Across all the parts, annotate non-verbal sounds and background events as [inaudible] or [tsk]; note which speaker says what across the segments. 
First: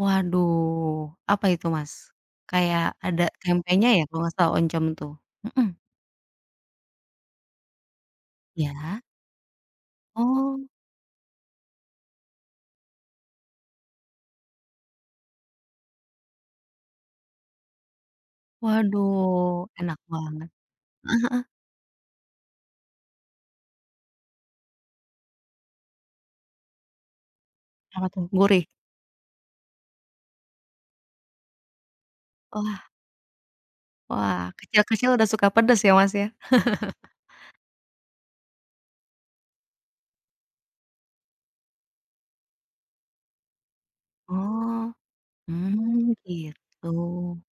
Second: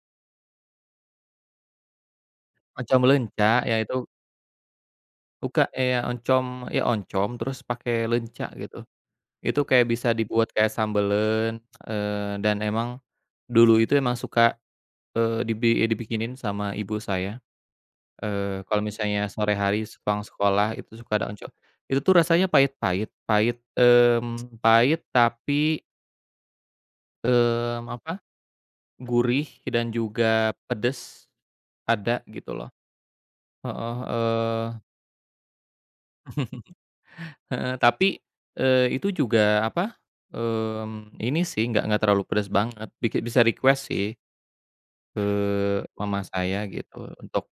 Speaker 1: Waduh, apa itu Mas? Kayak
Speaker 2: Macam
Speaker 1: ada
Speaker 2: leunca, ya,
Speaker 1: tempenya, ya,
Speaker 2: itu
Speaker 1: kalau gak salah oncom, tuh?
Speaker 2: Tuh, Kak,
Speaker 1: Hmm.
Speaker 2: eh, ya, oncom ya, oncom terus pakai leunca gitu.
Speaker 1: Iya.
Speaker 2: Itu kayak bisa dibuat
Speaker 1: Oh.
Speaker 2: kayak sambeleun, eee, dan emang dulu itu emang suka, eee, dibi dibikinin sama ibu saya. Eee, kalau misalnya sore
Speaker 1: Waduh
Speaker 2: hari
Speaker 1: enak
Speaker 2: sepulang
Speaker 1: banget.
Speaker 2: sekolah itu suka
Speaker 1: Heeh
Speaker 2: ada
Speaker 1: heeh.
Speaker 2: oncom. Itu, tuh, rasanya pahit-pahit, pahit mmm, [tsk] pahit tapi mmm,
Speaker 1: Apa,
Speaker 2: apa,
Speaker 1: tuh? Gurih.
Speaker 2: gurih dan juga pedes ada gitu loh.
Speaker 1: Wah.
Speaker 2: Heeh,
Speaker 1: Wah
Speaker 2: eee
Speaker 1: kecil-kecil udah suka pedes, ya, Mas, ya. [laughs]
Speaker 2: [chuckles] Heeh, tapi, eee, itu juga, apa, mmm, ini, sih, enggak enggak terlalu pedes banget biki bisa request sih.
Speaker 1: Oh,
Speaker 2: Eee,
Speaker 1: mmm,
Speaker 2: mama saya
Speaker 1: gitu.
Speaker 2: gitu untuk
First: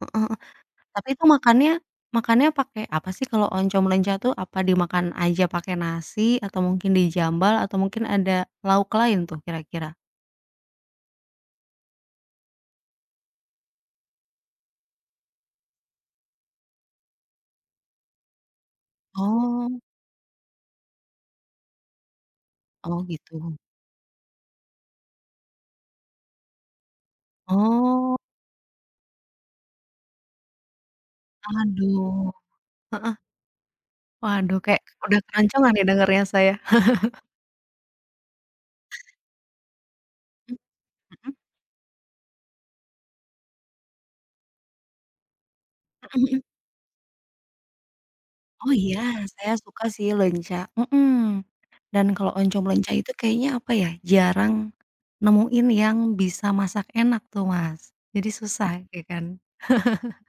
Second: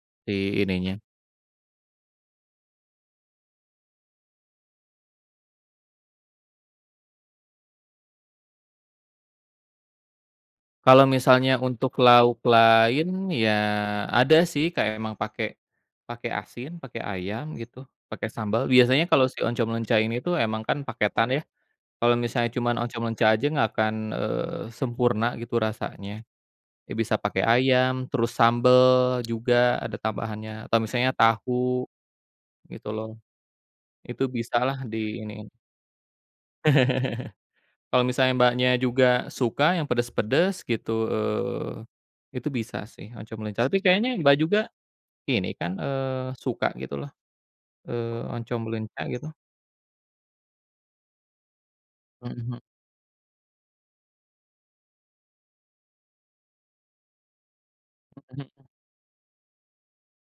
Speaker 1: Heeh heeh,
Speaker 2: di ininya.
Speaker 1: tapi, tuh, makannya makannya pakai apa, sih, kalau oncom leunca, tuh? Apa dimakan aja pakai nasi, atau mungkin di-jambal, atau mungkin ada lauk lain, tuh, kira-kira?
Speaker 2: Kalau misalnya untuk lauk lain, ya, ada, sih, kayak emang pake pake asin, pake ayam gitu, pakai sambal biasanya kalau si oncom
Speaker 1: Oh.
Speaker 2: leunca ini, tuh, emang, kan, paketan, ya, kalau misalnya cuma
Speaker 1: Oh,
Speaker 2: oncom leunca aja
Speaker 1: gitu.
Speaker 2: nggak akan, eee, sempurna gitu rasanya. Ya, bisa pakai ayam,
Speaker 1: Oh.
Speaker 2: terus sambel juga, ada tambahannya atau misalnya tahu,
Speaker 1: Aduh,
Speaker 2: gitu, loh.
Speaker 1: heeh.
Speaker 2: Itu
Speaker 1: Waduh
Speaker 2: bisalah
Speaker 1: kayak udah
Speaker 2: diiniin.
Speaker 1: keroncongan, nih, dengernya saya. [laughs]
Speaker 2: [laughs] Kalo misalnya Mbaknya juga suka yang pedes-pedes gitu,
Speaker 1: Mhm.
Speaker 2: eee, itu bisa, sih, oncom leunca tapi kayaknya Mbak, juga ini, kan,
Speaker 1: Mhm
Speaker 2: eee,
Speaker 1: mhm.
Speaker 2: suka gitu, loh, eee, oncom
Speaker 1: Oh, iya
Speaker 2: leunca gitu?
Speaker 1: saya suka, sih, leunca, mhm, dan kalau
Speaker 2: Mhm.
Speaker 1: oncom leunca itu kayaknya apa, ya, jarang nemuin yang bisa masak enak, tuh, Mas, jadi
Speaker 2: Mhm mhm.
Speaker 1: susah, ya, kan. [laughs]